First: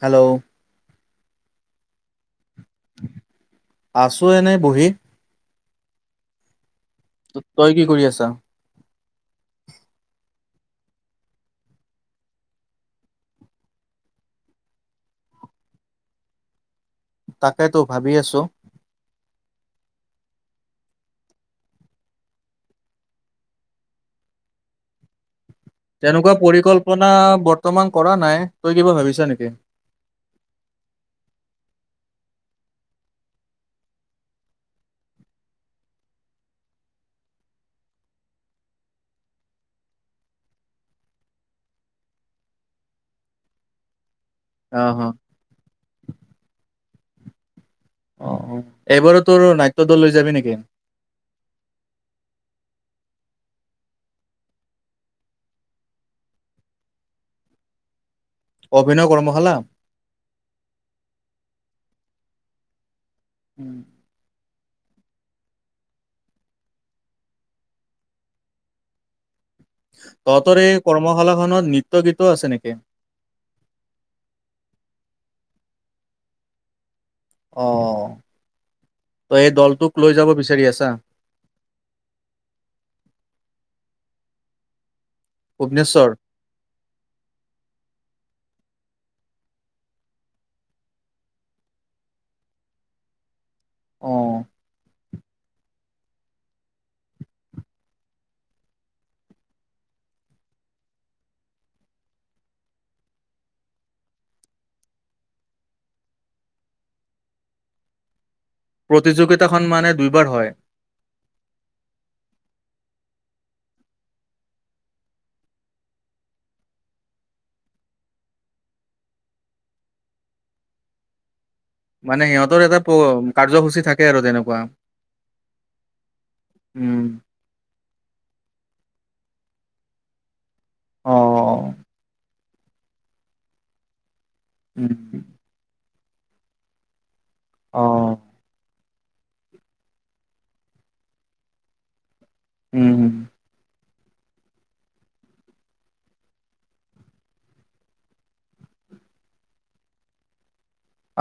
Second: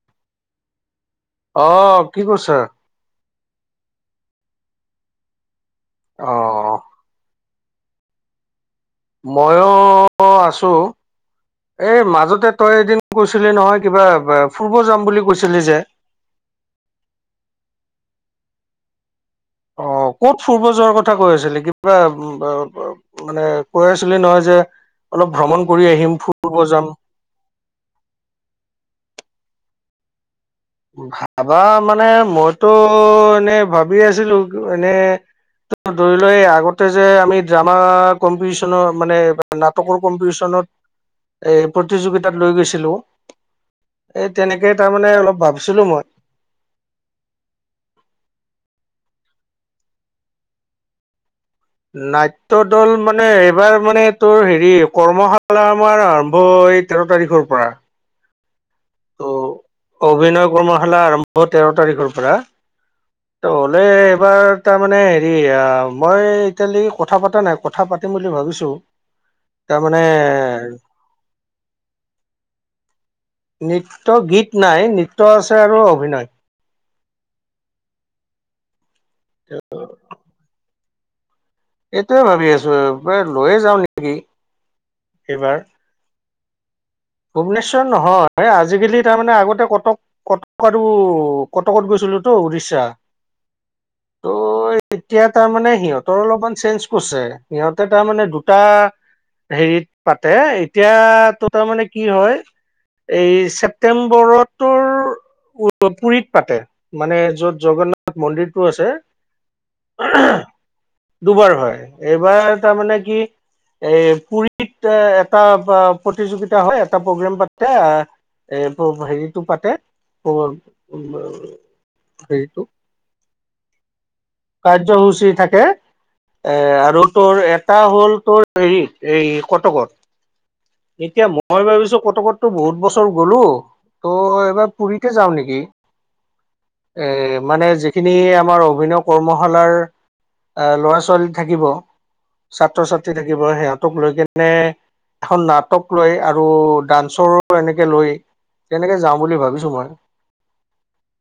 Hello অ কি কৰিছা? আছোঁ এনে বহি। অ ত তই কি কৰি আছ? মইয়ো আছো, এই মাজতে তই এদিন কৈছিলি নহয় কিবা ফুৰিব যাম বুলি কৈছিলি যে। তাকেতো ভাবি আছোঁ। অ ক'ত ফুৰিব যোৱাৰ কথা কৈ আছিলি কিবা, মানে কৈ আছিলি নহয় যে, অলপ ভ্ৰমণ কৰি আহিম তেনেকুৱা ফুৰিব যাম। পৰিকল্পনা বৰ্তমান কৰা নাই তই কিবা ভাবিছা নেকি? ভাবা মানে মইতো এনে ভাবি আছিলো এনে ধৰি লোৱা এই আগতে যে আমি ড্ৰামা কম্পিটিশনৰ মানে। নাটকৰ কম্পিটিচনত এ প্ৰতিযোগিতাত লৈ গৈছিলোঁ? এই তেনেকে অ তাৰমানে অলপ ভাবিছিলোঁ মই। অ এইবাৰো তোৰ নাট্য দল লৈ যাবি নেকি? নাট্য দল মানে এইবাৰ মানে তোৰ হেৰি কৰ্মশালা আমাৰ আৰম্ভ হয়। তেৰ তাৰিখৰ পৰা। অভিনয় ত' কৰ্মশালা। অভিনয় কৰ্মশালা আৰম্ভ তেৰ তাৰিখৰ পৰা ত উম। হলে এইবাৰ তাৰ মানে হেৰি মই ইতিয়ালি কথা পতা নাই কথা পাতিম বুলি ভাবিছো। [inaudible] তহঁতৰে কৰ্মশালাখনত নৃত্য গীতৌ আছে নেকি? নৃত্য গীত নাই নৃত্য আছে আৰু অভিনয়। অ ত এই দলটোক লৈ যাব বিচাৰি আছা। এইটোয়ে ভাবি আছো এইবাৰ লৈয়ে যাও নেকি এইবা। নিশ্বৰ ভূৱনেশ্বৰ নহয় আজিকালি তাৰমানে আগতে কটক কটক আৰু কটকত গৈছিলো তো উৰিষ্যা অ তই এতিয়া তাৰমানে সিহঁতৰ অলপমান চেঞ্জ কৰিছে সিহঁতে তাৰমানে দুটা হেৰিত পাতে এতিয়াটো তাৰমানে কি হয় এই ছেপ্তেম্বৰত তোৰ উ পুৰিত পাতে মানে যত জগন্নাথ নাথ মন্দিৰটো আছে। প্ৰতিযোগিতাখন মানে দুইবাৰ হয় দুবাৰ হয়। এইবাৰ তাৰমানে কি এ পুৰীত এটা প্ৰতিযোগিতা হয়। এটা প্ৰগ্ৰেম পাতে এ হেৰিটো পাতে উ মানে সিহঁতৰ এটা কাৰ্যসূচী থাকে আৰু তেনেক- কাৰ্যসূচী থাকে এ আৰু উম তোৰ এক এটা হ'ল তোৰ হেৰিত এই কটকত। অ এতিয়া মই ভাবিছো কটকততো বহুত বছৰ গ'লো ত' এবাৰ পুুৰীতে উম যাও নেকি। এ মানে অ যিখিনি আমাৰ অভিনক কৰ্মশালাৰ ল'ৰা ছোৱালী থাকিব ছাত্ৰ উম ছাত্ৰী থাক- এইবাৰ সিহঁতক লৈ কিনে এখন নাট টক লৈ আৰু ডান্সৰো এনেকে লৈ, তেনেকে যাওঁ বুলি ভাবিছো মই।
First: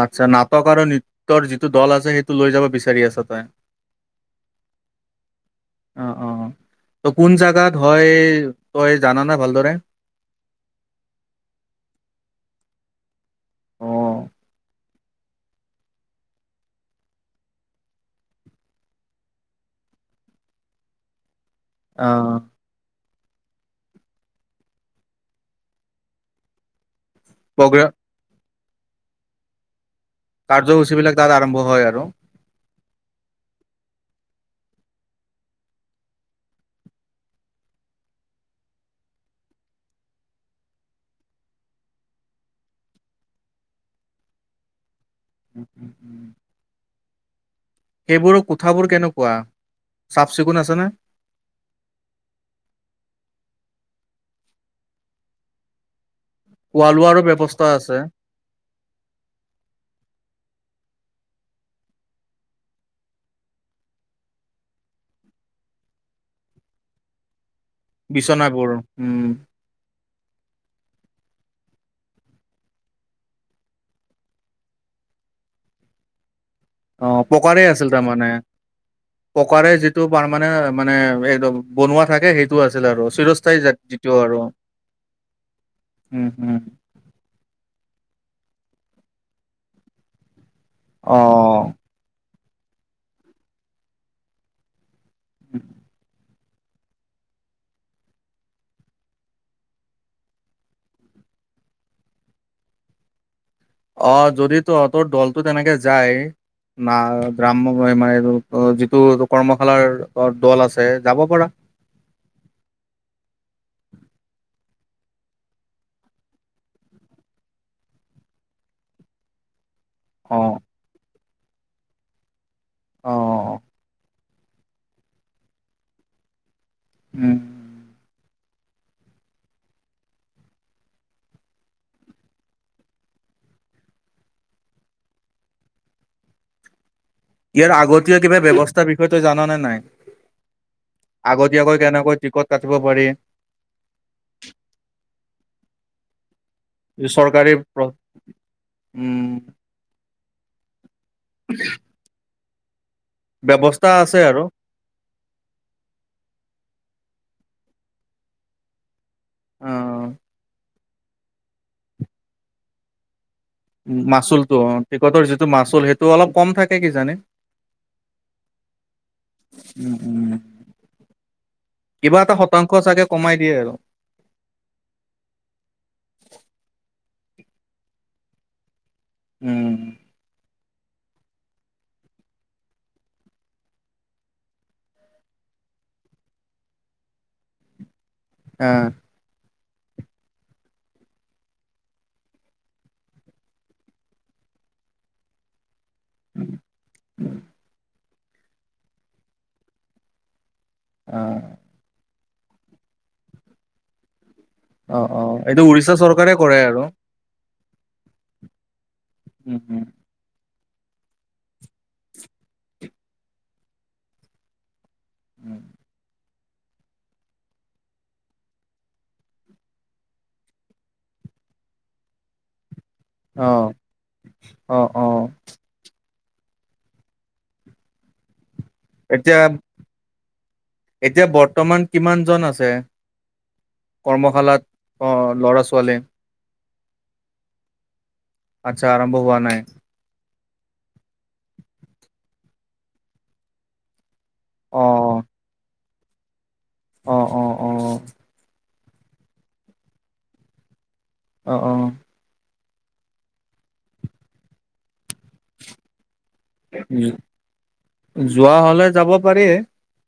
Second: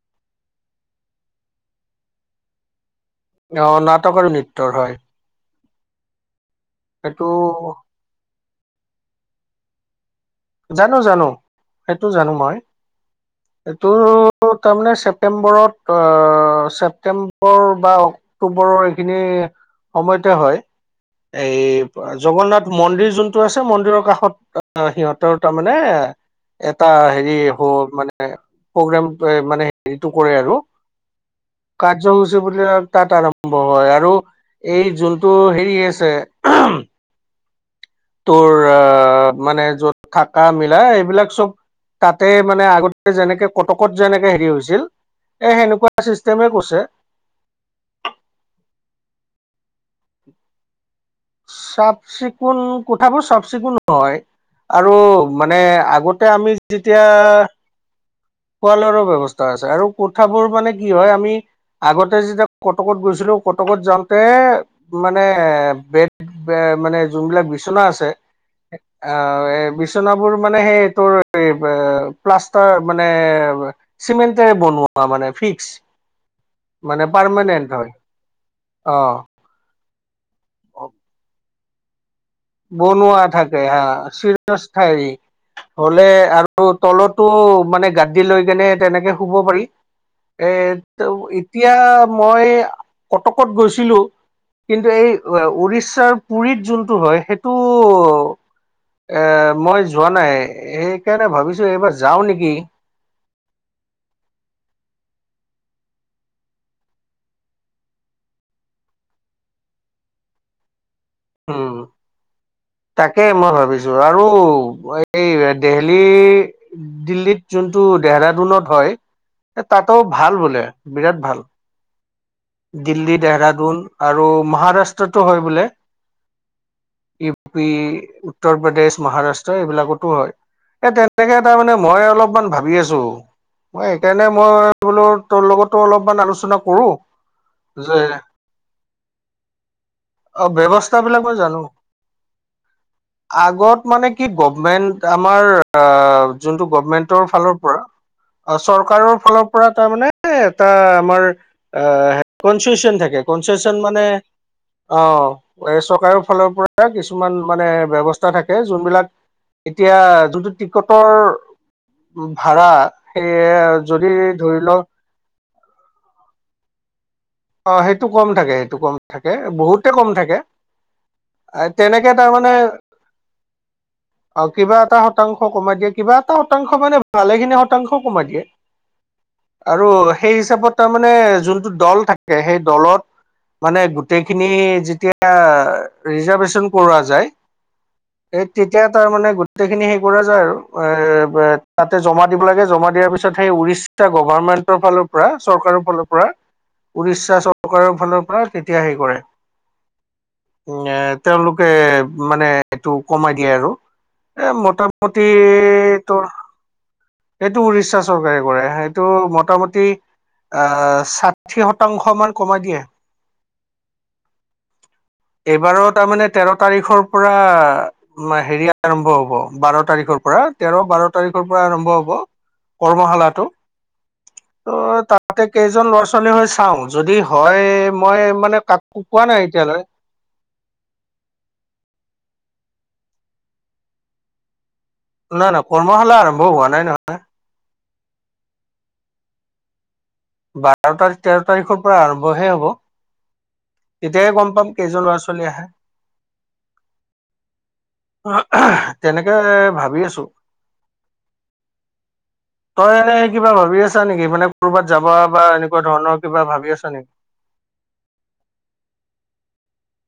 আচ্ছা নাটক আৰু নৃত্যৰ যিটো দল আছে সেইটো লৈ যাব বিচাৰি আছা। অ নাটক আৰু নৃত্যৰ হয়। অ অ ত সেইটো কোন জাগাত হয় তই জানানে ভালদৰে। জানো জানো সেইটো জানো মই এইটো অ তাৰমানে ছেপ- প্টেম্বৰত অহ ছেপটেম্বৰ বা অক্টোবৰৰ এইখিনি সময়তে হয় এইব- আহ জগন্নাথ মন্দিৰ যোনটো আছে মন্দিৰৰ কাষত আহ সিহঁতৰ তাৰ মানে এটা হেৰি হ প্ৰগ্ৰেম মানে প্ৰগ্ৰাম মানে হেৰিটো কৰে আৰু, কাৰ্যসূচীবিলাক তাত আৰম্ভ হয় আৰু কাৰ্যসূচী বুলি তাত আৰম্ভ হয় আৰু এই যোনটো হেৰি আছে তোৰ আহ মানে যত থকা মিলা এইবিলাক চব তাতে মানে আগতে যেনেকে কটকত যেনেকে হেৰি হৈছিল এ উম, উম, সেনেকুৱা উম। চিষ্টেমে কৰছে। সেইবোৰৰ কোঠাবোৰ কেনেকুৱা চাফ চিকুণ আছেনে? চাফ চিকুণ কোঠাবোৰ চাফ চিকুণ হয় আৰু মানে আগত তে আমি খোৱা যেতিয়া লোৱাৰো ব্যৱস্থা আছে খোৱা লোৱাৰো ব্যৱস্থা আছে আৰু কোঠাবোৰ মানে কি হয় আমি আগতে যেতিয়া কটকত গৈছিলো কটকত যাওঁতে মানে বেত বে মানে যোনবিলাক বিচনা আছে বিচনাবোৰ উম আহ এ বিছ- চনাবোৰ মানে সেই তোৰ প্লাষ্টাৰ মানে চিমেনটেৰে বনোৱা মানে ফিক্স। মানে অ পকাৰেই পাৰমানেন্ট আছিল হয় তাৰমানে। অ পকাৰে যিটো পাৰমানে মানে এইদম বনোৱা থাকে সেই বনোৱা থাকে হা চিৰস্থায়ী হলে উম উম আৰু তলতো মানে গাদি লৈ কেনে তেনেকে শুব পাৰি এ তো ই অ এতিয়া মই কটকত গৈছিলো কিন্তু এই অ উৰিষ্যাৰ পুুৰীত যোনটো হয় সেইটো এ মই যোৱা নাই সেইকাৰণে ভাবিছো এইবাৰ যাওঁ নিকি? অ যদি তহঁতৰ দলটো তেনেকে যায় না গ্ৰাম্য মহিমাৰ এইটো যিটো কৰ্মশালাৰ দল আছে যাব পাৰা। উম। তাকে মই ভাবিছোঁ আৰু এই দেহলি দিল্লীত যোনটো দেহৰাডুনত হয় তাতো অ ভাল বোলে বিৰাট ভাল। অ দিল্লী, দেহৰাডুন আৰু মহাৰাষ্ট্ৰটো হয় বোলে, ই উম ৱি উত্তৰ প্ৰদেশ, মহাৰাষ্ট্ৰ এইবিলাকতো হয়। এই তেনেকে তাৰ মানে মই অলপমান ভাবি আছো? মই সেইকাৰণে মই বোলো তোৰ লগতো অলপমান আলোচনা কৰোঁ ইয়াৰ আগতীয়া কিবা ব্যৱস্থাৰ বিষয়ে তই জাননে নাই? অ ব্যৱস্থা বিলাক মই জানো আগতীয়াকৈ কেনেকৈ টিকট কাটিব পাৰি? আগত মানে কি গভমেন্ট আমাৰ অ যোনটো গভমেণ্টৰ চৰকাৰী ফালৰ পৰা আৰু চৰকাৰৰ উম ফালৰ পৰা তাৰমানে এটা আমাৰ অ আ [unintelligible] হেড কনচেচন থাকে, কনচেচন মানে আছে আৰু অ, এই চৰকাৰৰ ফালৰ পৰা কিছুমান মানে ব্যৱস্থা থাকে যোনবিলাক অ এতিয়া যোনটো টিকটৰ ভাড়া সেয়ে যদি ধৰি লও তহঁতৰ যিটো মাচুল সেইটো অলপ কম থাকে কি জানে? অ সেইটো কম থাকে সেইটো কম থাকে বহুতে উম কম উম থাকে। আ তেনেকে কিবা এটা তাৰমানে শতাংশ চাগে কমাই দিয়ে আৰু আৰু কিবা এটা শতাংশ কমাই দিয়ে, কিবা এটা শতাংশ মানে ভালেখিনি শতাংশ কমাই দিয়ে। উম আৰু সেই হিচাপত তাৰমানে যোনটো দল থাকে সেই দলত মানে গোটেইখিনি যেতিয়া ৰিজাৰভেচন কৰোৱা যায় এই অ তেতিয়া তাৰ মানে গো টেইখিনি হেই কৰা যায় আৰু, এ বে তাতে জমা দিব লাগে জমা দিয়াৰ পিছত সেই উৰিষ তা গভাৰমেণ্টৰ ফালৰ পৰা চৰকাৰৰ ফালৰ পৰা উৰিষ্যা চৰকাৰৰ ফালৰ পৰা তেতিয়া হে কৰে, নে তেওঁলো অ তে মানে এইটো কমাই দিয়ে আৰু। এ অ অ মোটামুটি এইটো উৰিষ্যা তোৰ চৰকাৰে কৰে আৰু সেইটো উৰিষ্যা চৰকাৰে কৰে সেইটো উম উম মোটামুটি আ সাত ঠি শতাংশ মান কমাই দিয়ে। এইবাৰো তাৰমানে তেৰ তাৰিখৰ পৰা মা হেৰি আৰম্ভ হব বাৰ তাৰিখৰ পৰা তেৰ বাৰ তাৰিখৰ পৰা আৰম্ভ হব কৰ্মশালাটো। অ', অ', ত' অ', তাতে কেজ জন ল'ৰা-ছোৱালী হয় চাও যদি হয়, মই মানে কাকো কোৱা এতিয়া নাই এতিয়ালৈ। এতিয়া বৰ্তমান কিমানজন আছে কৰ্মশালাত? অ', নাই ল'ৰা নাই, ছোৱালী কৰ্মশালা আৰম্ভ হোৱা নাই নহয়। আচ্ছা, আৰম্ভ হোৱা নাই। বাৰ তাৰিখ, তেৰ তাৰিখৰ পৰা আৰম্ভহে হ'ব। তেতিয়াহে গম পাম কেইজন অ', লৰা- ছোৱালী আহে? অ', অ', অ অহ, তেনেকে ভাবি আছোঁ? অঁ অঁ। তই এনে কিবা ভাবি আছা নিকি, মানে কৰবাত যাবা বা এনেকুৱা ধৰণৰ কিবা ভাবি আছা নি? যোৱা হ'লে যাব পাৰি।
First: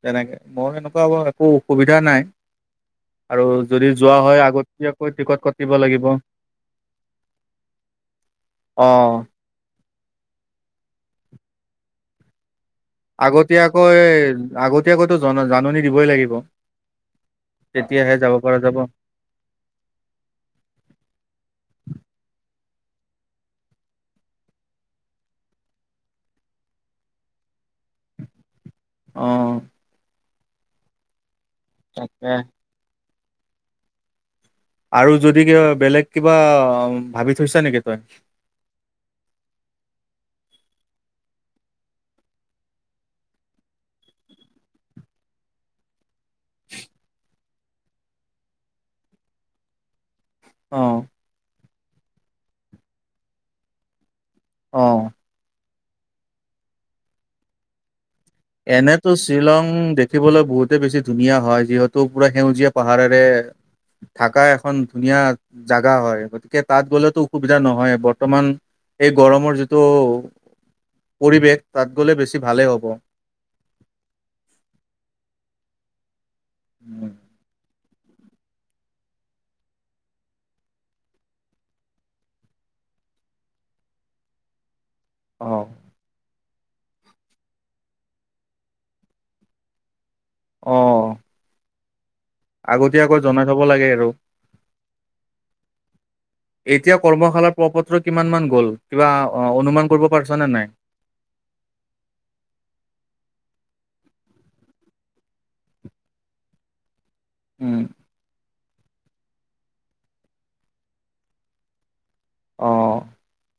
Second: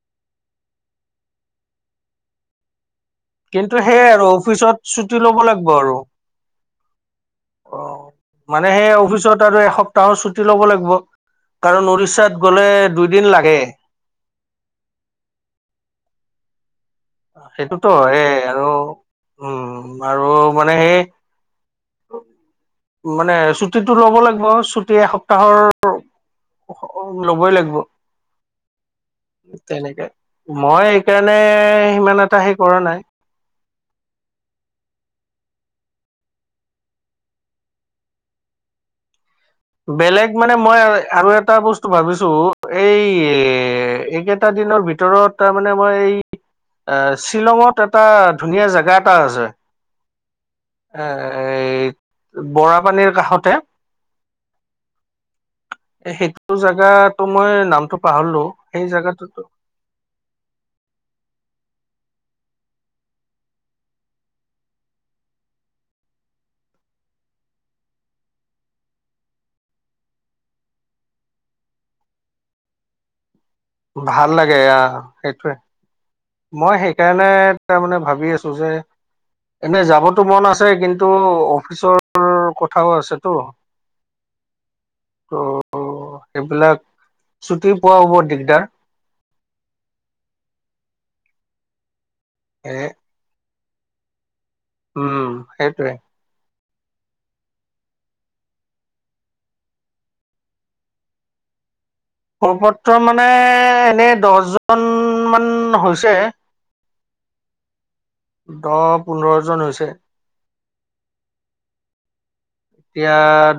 তেনেকে, মই এনেকুৱা একো অসুবিধা নাই। আৰু কিন্তু যদি সেইয়াই যোৱা আৰু হয় অফিচত আগতীয়াকৈ ছুটি ল'ব টিকট কাটিব আৰু লাগিব। অ', মানে সেই অ', অফিচত আৰু এসপ্তাহৰ ছুটী ল'ব লাগিব, কাৰণ উৰিষ্যাত গ'লে দুইদিন লাগে আগতীয়াকৈ, আগতীয়াকৈতো জন-জাননী দিবই লাগিব। সেইটোতো তেতিয়াহে হৈয়ে যাব পৰা আৰু যাব উম, আৰু মানে সেই মানে ছুটিটো ল'ব লাগিব, ছুটি এসপ্তাহৰ ল'বই লাগিব। অ', তেনেকে, মই এইকাৰণে সিমান তাকে এটা সেই কৰা নাই। আৰু যদি কিবা, বেলেগ কিবা ভাবি থৈছা নেকি তই? বেলেগ মানে মই আৰু এটা বস্তু ভাবিছো, এই এইকেইটা দিনৰ ভি ভিতৰত তাৰ মানে মই এই, আ শ্বিলংত এটা ধুনীয়া জাগা এটা আছে। অ', এই বৰাপানীৰ কাষতে। অ'। সেইটো জাগাটো মই নামটো পাহৰিলো। সেই এনেইতো জেগাটোতো শ্বিলং দে দেখিবলৈ বহুতে বেছি ধুনীয়া হয়, যিহেতো পুৰা সেউজীয়া পাহাৰেৰে থাকা এখন ধুনীয়া জাগা হয়, গতিকে তাত গ'লেতো অসুবিধা নহয়েই। বৰ্তমান এই গৰমৰ যিটো পৰিৱেশ, তাত গ'লে বেছি ভালে হ'ব। ভাল লাগে আ, সেইটোয়ে। মই সেইকাৰণে তাৰ মানে ভাবি আছো যে এনে যাবটো মন আছে কিন্তু, অফিচৰ কথাও আছেতো। [inaudible] ত', অ', সেইবিলাক ছুটি পোৱা হ'ব দিগদাৰ। অ'। এ আগতিয়াকৈ জনাই থ'ব লাগে আৰু। উম, সেইটোৱে। এতিয়া কৰ্মশালাৰ প্ৰপত্ৰ কিমান মান গ'ল, কিবা অনুমান কৰিব পাৰছা নে নাই? প্ৰপত্ৰ মানে, এনে দছজন মান হৈছে। উম। দহ, পোন্ধৰ জন হৈছে। এতিয়া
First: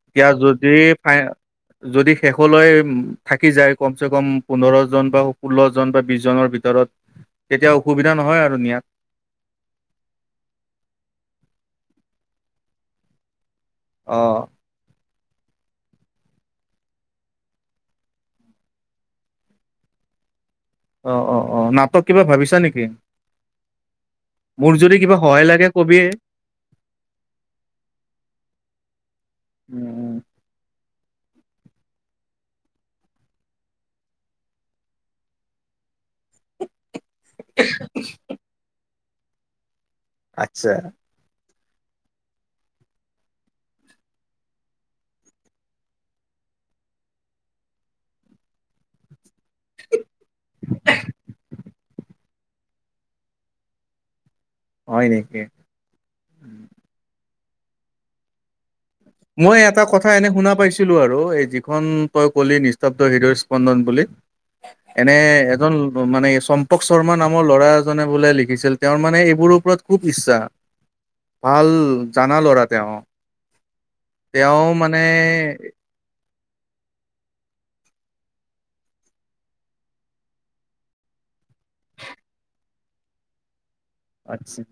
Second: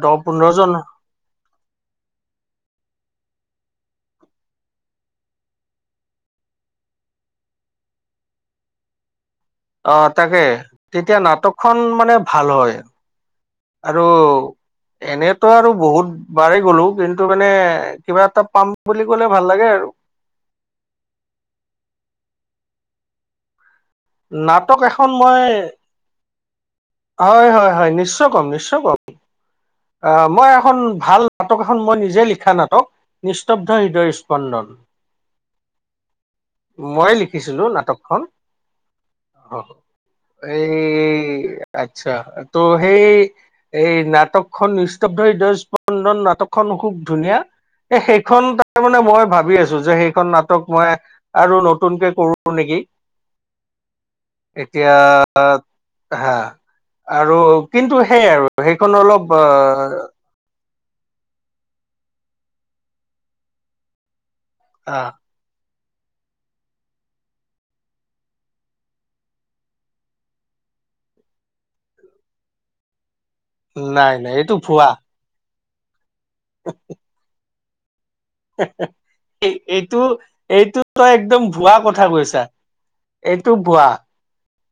দহ, পোন্ধৰ জন নাই, যদি শেষলৈ থাকি যায় কমচে-কম পোন্ধৰ জন বা ষোল্ল জন বা বিশ জনৰ ভিতৰত। তেতিয়া অসুবিধা নহয় আৰু নিয়াত। অ', তাকে তেতিয়া নাটকখন মানে ভাল হয়। আৰু অ এনেইতো আৰু বহুত বাৰহি গ'লো, কিন্তু মানে কিবা এটা পাম বুলি ক'লে ভাল লাগে আৰু। অ', অ', অ', নাটক কিবা ভাবিছা নিকি? মোৰ নাটক যদি এখন কিবা মই সহায় লাগে কবিয়ে। হয়, হয়, হয়, নিশ্চয় কম নিশ্চয় কম। উম অ', মই এখন ভাল নাটক এখন মই নিজে লিখা নাটক, নিস্তব্ধ হৃদয়ৰ স্পন্দন। মই লিখিছিলো নাটকখন, হ। এই, আচ্ছা আচ্ছা! ত' সেই এই, নাটকখনন সস্তব্ধ হৃদয়, নিস্তদ্ধ নাটকখন খুব ধুনীয়া! এ, সেইখন তাৰ মানে মই ভাবি আছো যে সেইখন নাটক মই আৰু নতুনকে কৰো নিকি। এতিয়া, হয় নেকি? হা! আৰু কিন্তু, সেইয়াই আৰু। সেইখন অলপ আঁ এনেই শুনা পাইছোঁ। নিছিলোঁ আৰু। এই, যিখন তই ক'লি, নিস্তব্ধ হৃদয় স্পন্দন বুলি। আহ, এনেই এজন, মানে টম্পক শৰ্মা নামৰ ল'ৰা এজনে বোলে লিখিছিল। তেওঁৰ মানে, এইবোৰৰ ওপৰত খুব ইচ্ছা। ভাল, জানা ল'ৰা তেওঁ। নাই। নাই এইটো তেওঁ ভুৱা মানে, [unintelligible] হা! বা! এইটো, এইটো তই, একদম ভুৱা কথা কৈছা? এইটো ভুৱা। আচ্ছা!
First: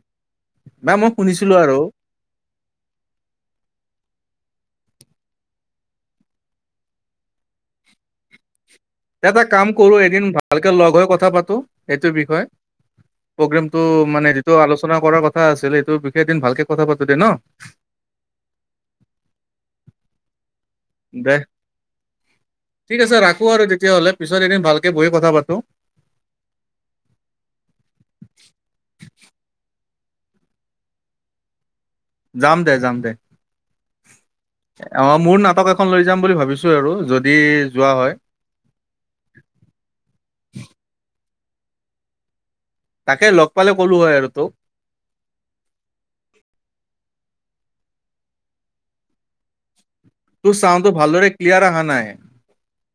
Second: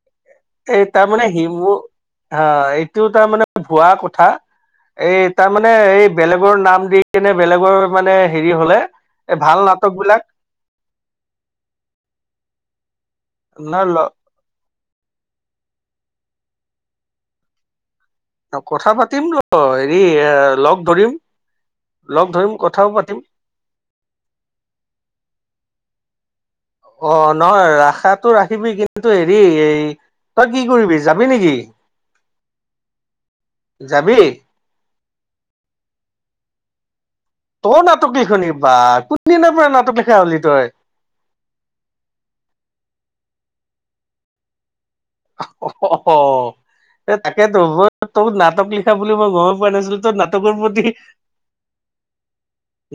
এই নাই মই তাৰমানে, শুনিছিলো আৰু [unintelligible] এইটো তাৰ মানে ভুৱা কথা? এই, তাৰমানে এই, বেলেগৰ নাম দি কেনে, বেলেগৰ মানে, হেৰি হ'লে! এটা ভাল কাম নাটক কৰোঁ, বিলাক এদিন ভালকে লগ হৈ কথা পাতোঁ, এইটোৰ বিষয়ে। প্ৰগ্ৰেমটো নহয় মানে, যিটো আলোচনা কৰাৰ কথা আছিল, সেইটো বিশেষ দিন, ভালকে কথা পাতোঁ দেই ন'! কথা পাতিম ন'! হেৰি এ, লগ ধৰিম দে? লগ ধৰিম কথাও ঠিক পাতিম আছে ৰাখোঁ আৰু তেতিয়াহ'লে। পিছত, এদিন ভালকে বহি কথা পাতোঁ। অ'! নহয়, ৰাখাতো, ৰাখিবি। কিন্তু, হেৰি এই তই কি কৰিবি, যাবি নেকি? যাম দে, যাম দে। যাবি? অ'! মোৰ নাটক এখন লৈ যাম বুলি ভাবিছোঁ আৰু য তইয়ো নাটকি হলি বা! কোন দিনাৰ পৰা নাটক লিখা হলি তই? তাকে, লগ পালে ক'লো হয় আৰু তোক! [unintelligible] তাকেতো! তোক, নাটক লিখা বুলি মই গম পোৱা নাছিলোঁ। তোৰ, নাট তোৰ চাউন্ডটো, ভালদৰে ক্লিয়াৰ অহা নাই?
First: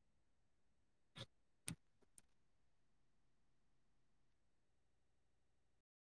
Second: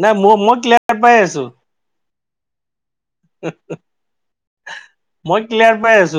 নাই মোৰ, মই, ক্লিয়াৰ পাই আছোঁ। [unintelligible] মই ক্লিয়াৰ পাই আছোঁ।